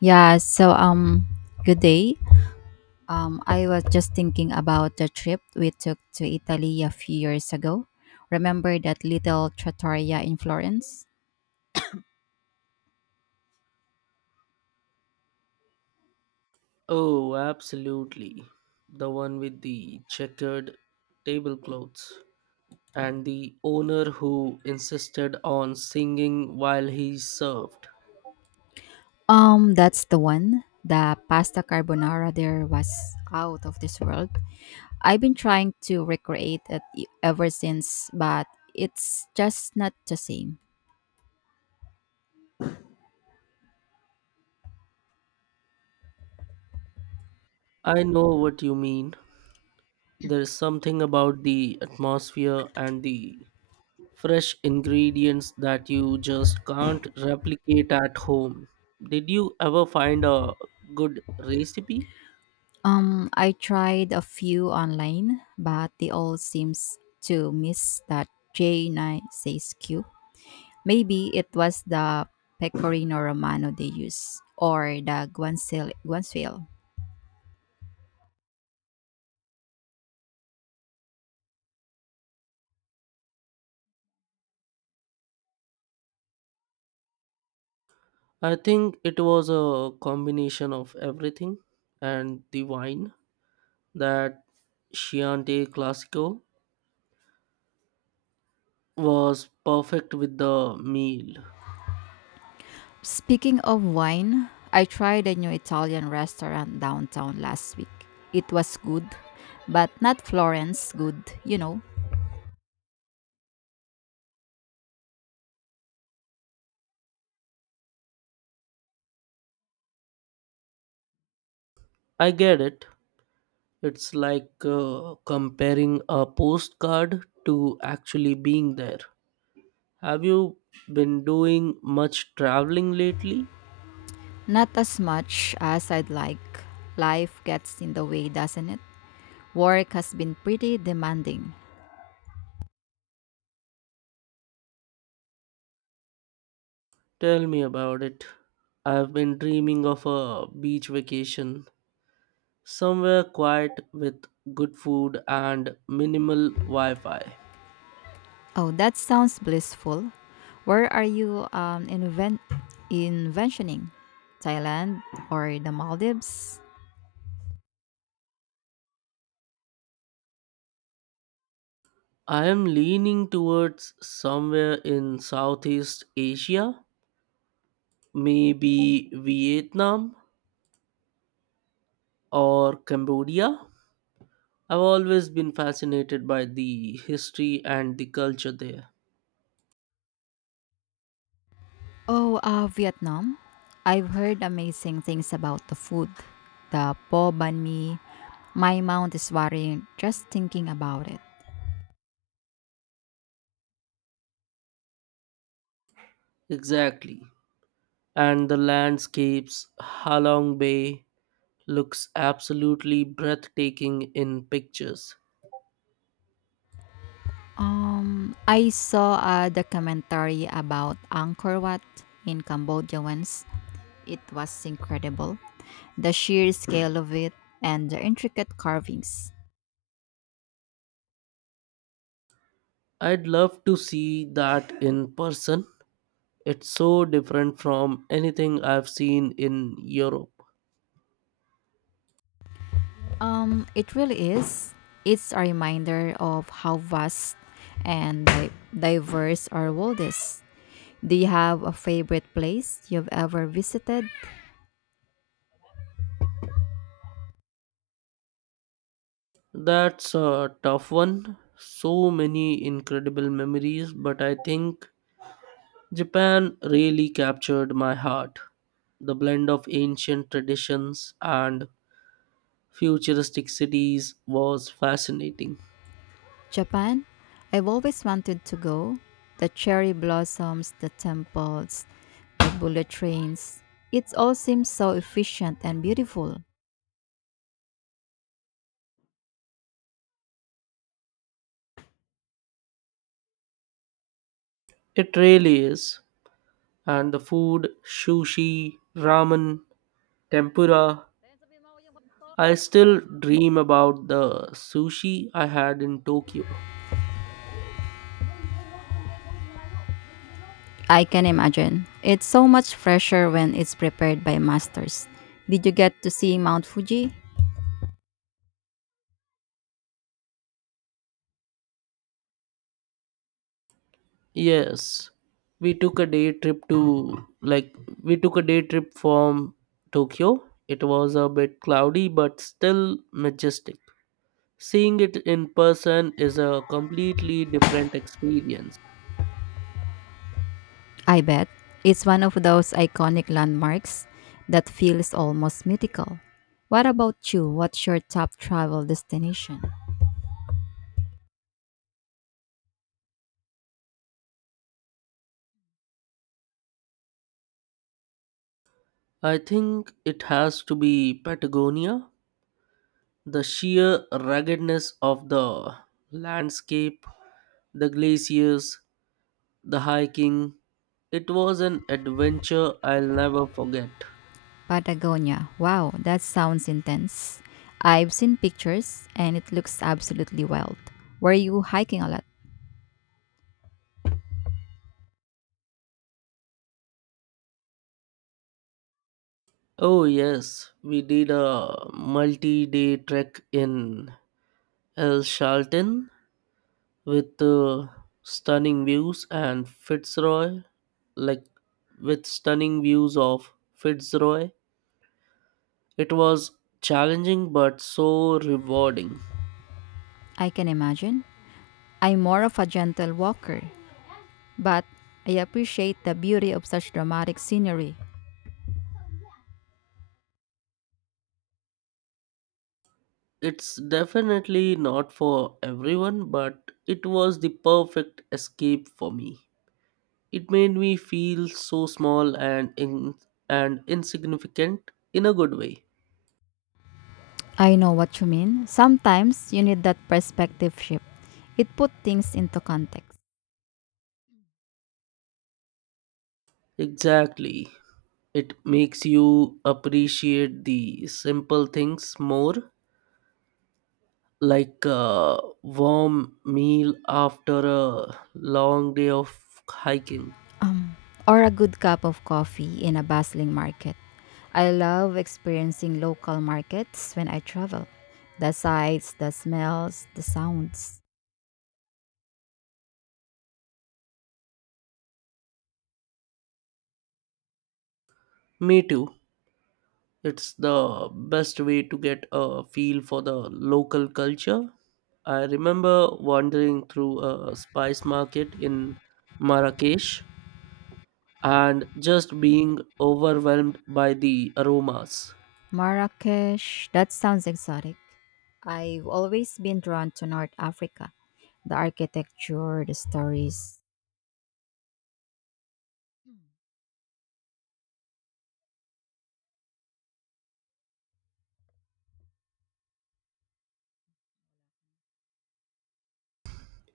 Yeah. Good day. I was just thinking about the trip we took to Italy a few years ago. Remember that little trattoria in Florence? Oh, absolutely. The one with the checkered tablecloths and the owner who insisted on singing while he served. That's the one. The pasta carbonara there was out of this world. I've been trying to recreate it ever since, but it's just not the same. I know what you mean. There is something about the atmosphere and the fresh ingredients that you just can't replicate at home. Did you ever find a good recipe? I tried a few online, but they all seems to miss that J9 says. Maybe it was the Pecorino Romano they used, or the Guanciale. I think it was a combination of everything and the wine. That Chianti Classico was perfect with the meal. Speaking of wine, I tried a new Italian restaurant downtown last week. It was good, but not Florence good, you know. I get it. It's like comparing a postcard to actually being there. Have you been doing much traveling lately? Not as much as I'd like. Life gets in the way, doesn't it? Work has been pretty demanding. Tell me about it. I've been dreaming of a beach vacation, somewhere quiet with good food and minimal Wi Fi. Oh, that sounds blissful. Where are you, inventioning? Thailand or the Maldives? I am leaning towards somewhere in Southeast Asia, maybe Vietnam or Cambodia. I've always been fascinated by the history and the culture there. Oh, Vietnam. I've heard amazing things about the food. The po ban mi. My mouth is watering just thinking about it. Exactly. And the landscapes, Halong Bay looks absolutely breathtaking in pictures. I saw a documentary about Angkor Wat in Cambodia once. It was incredible. The sheer scale of it and the intricate carvings. I'd love to see that in person. It's so different from anything I've seen in Europe. It really is. It's a reminder of how vast and diverse our world is. Do you have a favorite place you've ever visited? That's a tough one. So many incredible memories, but I think Japan really captured my heart. The blend of ancient traditions and futuristic cities was fascinating. Japan? I've always wanted to go. The cherry blossoms, the temples, the bullet trains. It all seems so efficient and beautiful. It really is. And the food, sushi, ramen, tempura. I still dream about the sushi I had in Tokyo. I can imagine. It's so much fresher when it's prepared by masters. Did you get to see Mount Fuji? Yes, we took a day trip to like we took a day trip from Tokyo. It was a bit cloudy but still majestic. Seeing it in person is a completely different experience. I bet it's one of those iconic landmarks that feels almost mythical. What about you? What's your top travel destination? I think it has to be Patagonia. The sheer ruggedness of the landscape, the glaciers, the hiking. It was an adventure I'll never forget. Patagonia. Wow, that sounds intense. I've seen pictures and it looks absolutely wild. Were you hiking a lot? Oh, yes, we did a multi day trek in El Charlton with uh, stunning views and Fitzroy, like with stunning views of Fitzroy. It was challenging but so rewarding. I can imagine. I'm more of a gentle walker, but I appreciate the beauty of such dramatic scenery. It's definitely not for everyone, but it was the perfect escape for me. It made me feel so small and insignificant in a good way. I know what you mean. Sometimes you need that perspective shift. It put things into context. Exactly. It makes you appreciate the simple things more, like a warm meal after a long day of hiking. Um, or a good cup of coffee in a bustling market. I love experiencing local markets when I travel. The sights, the smells, the sounds. Me too. It's the best way to get a feel for the local culture. I remember wandering through a spice market in Marrakesh and just being overwhelmed by the aromas. Marrakesh, that sounds exotic. I've always been drawn to North Africa. The architecture, the stories.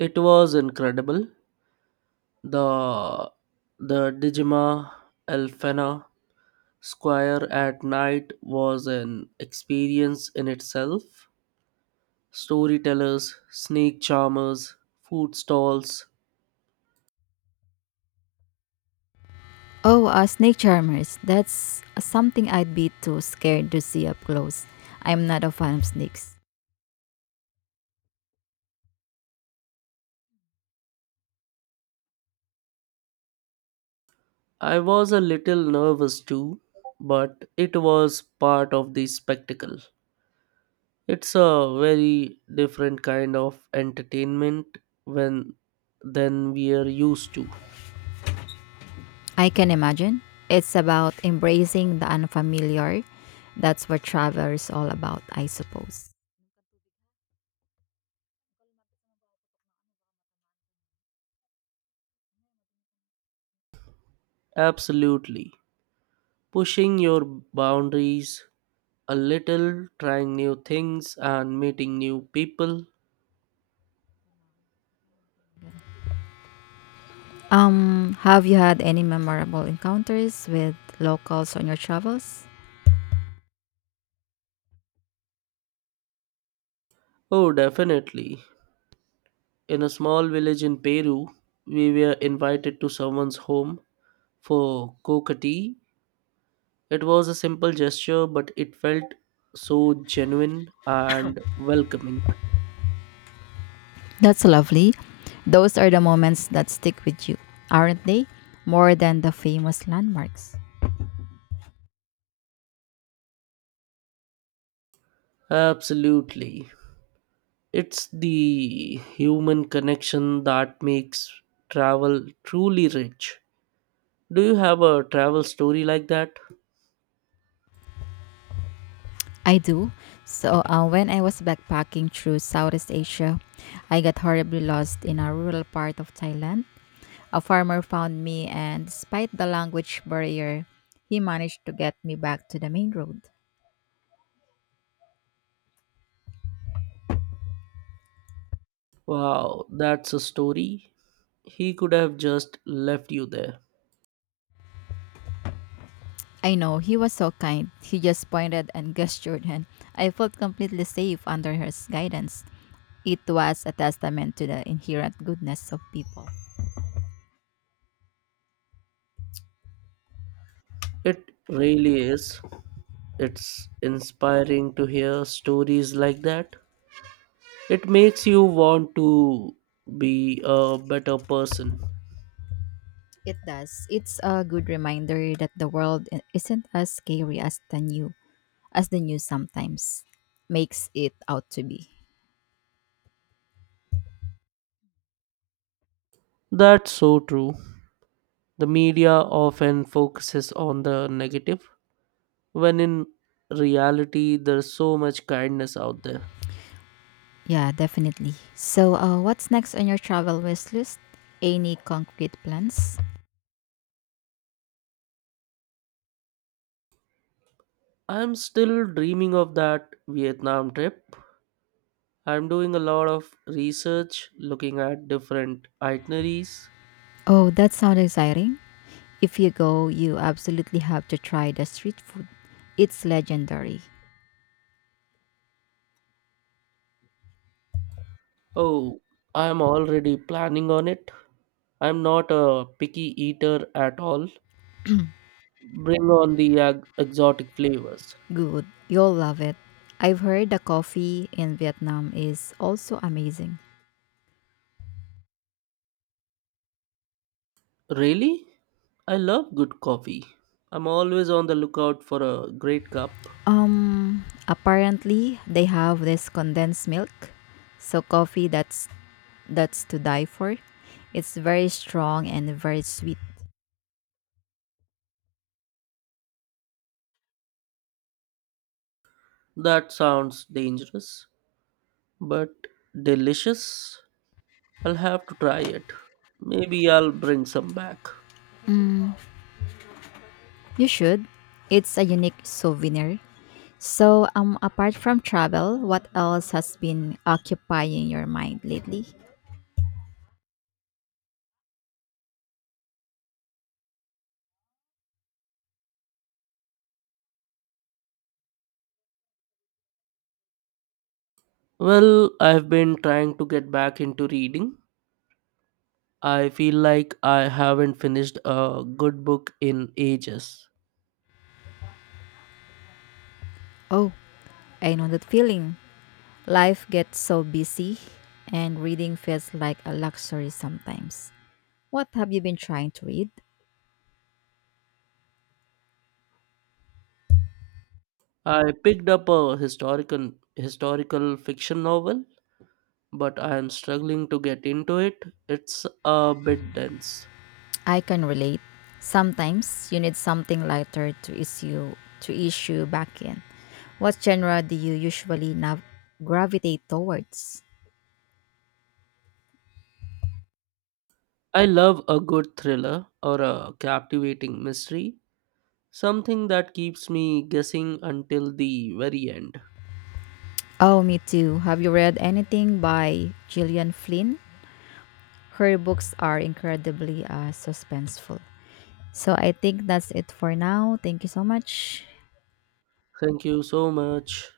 It was incredible. The the Digima Elfena Square at night was an experience in itself. Storytellers, snake charmers, food stalls. Oh, snake charmers. That's something I'd be too scared to see up close. I'm not a fan of snakes. I was a little nervous too, but it was part of the spectacle. It's a very different kind of entertainment when than we are used to. I can imagine. It's about embracing the unfamiliar. That's what travel is all about, I suppose. Absolutely. Pushing your boundaries a little, trying new things and meeting new people. Have you had any memorable encounters with locals on your travels? Oh, definitely. In a small village in Peru, we were invited to someone's home for cocoa. It was a simple gesture, but it felt so genuine and welcoming. That's lovely. Those are the moments that stick with you, aren't they? More than the famous landmarks. Absolutely. It's the human connection that makes travel truly rich. Do you have a travel story like that? I do. So, when I was backpacking through Southeast Asia, I got horribly lost in a rural part of Thailand. A farmer found me, and despite the language barrier, he managed to get me back to the main road. Wow, that's a story. He could have just left you there. I know, he was so kind. He just pointed and gestured, and I felt completely safe under his guidance. It was a testament to the inherent goodness of people. It really is. It's inspiring to hear stories like that. It makes you want to be a better person. It does. It's a good reminder that the world isn't as scary as the new, as the news sometimes makes it out to be. That's so true. The media often focuses on the negative, when in reality, there's so much kindness out there. Yeah, definitely. So, what's next on your travel wish list? Any concrete plans? I'm still dreaming of that Vietnam trip. I'm doing a lot of research, looking at different itineraries. Oh, that sounds exciting. If you go, you absolutely have to try the street food. It's legendary. Oh, I'm already planning on it. I'm not a picky eater at all. Bring on the exotic flavors. Good. You'll love it. I've heard the coffee in Vietnam is also amazing. Really? I love good coffee. I'm always on the lookout for a great cup. Apparently they have this condensed milk, so coffee that's to die for. It's very strong and very sweet. That sounds dangerous, but delicious. I'll have to try it. Maybe I'll bring some back. You should. It's a unique souvenir. So, apart from travel, what else has been occupying your mind lately? Well, I've been trying to get back into reading. I feel like I haven't finished a good book in ages. Oh, I know that feeling. Life gets so busy, and reading feels like a luxury sometimes. What have you been trying to read? I picked up a historical fiction novel, but I am struggling to get into it. It's a bit dense. I can relate. Sometimes you need something lighter to issue back in. What genre do you usually gravitate towards? I love a good thriller or a captivating mystery, something that keeps me guessing until the very end. Oh, me too. Have you read anything by Gillian Flynn? Her books are incredibly suspenseful. So I think that's it for now. Thank you so much. Thank you so much.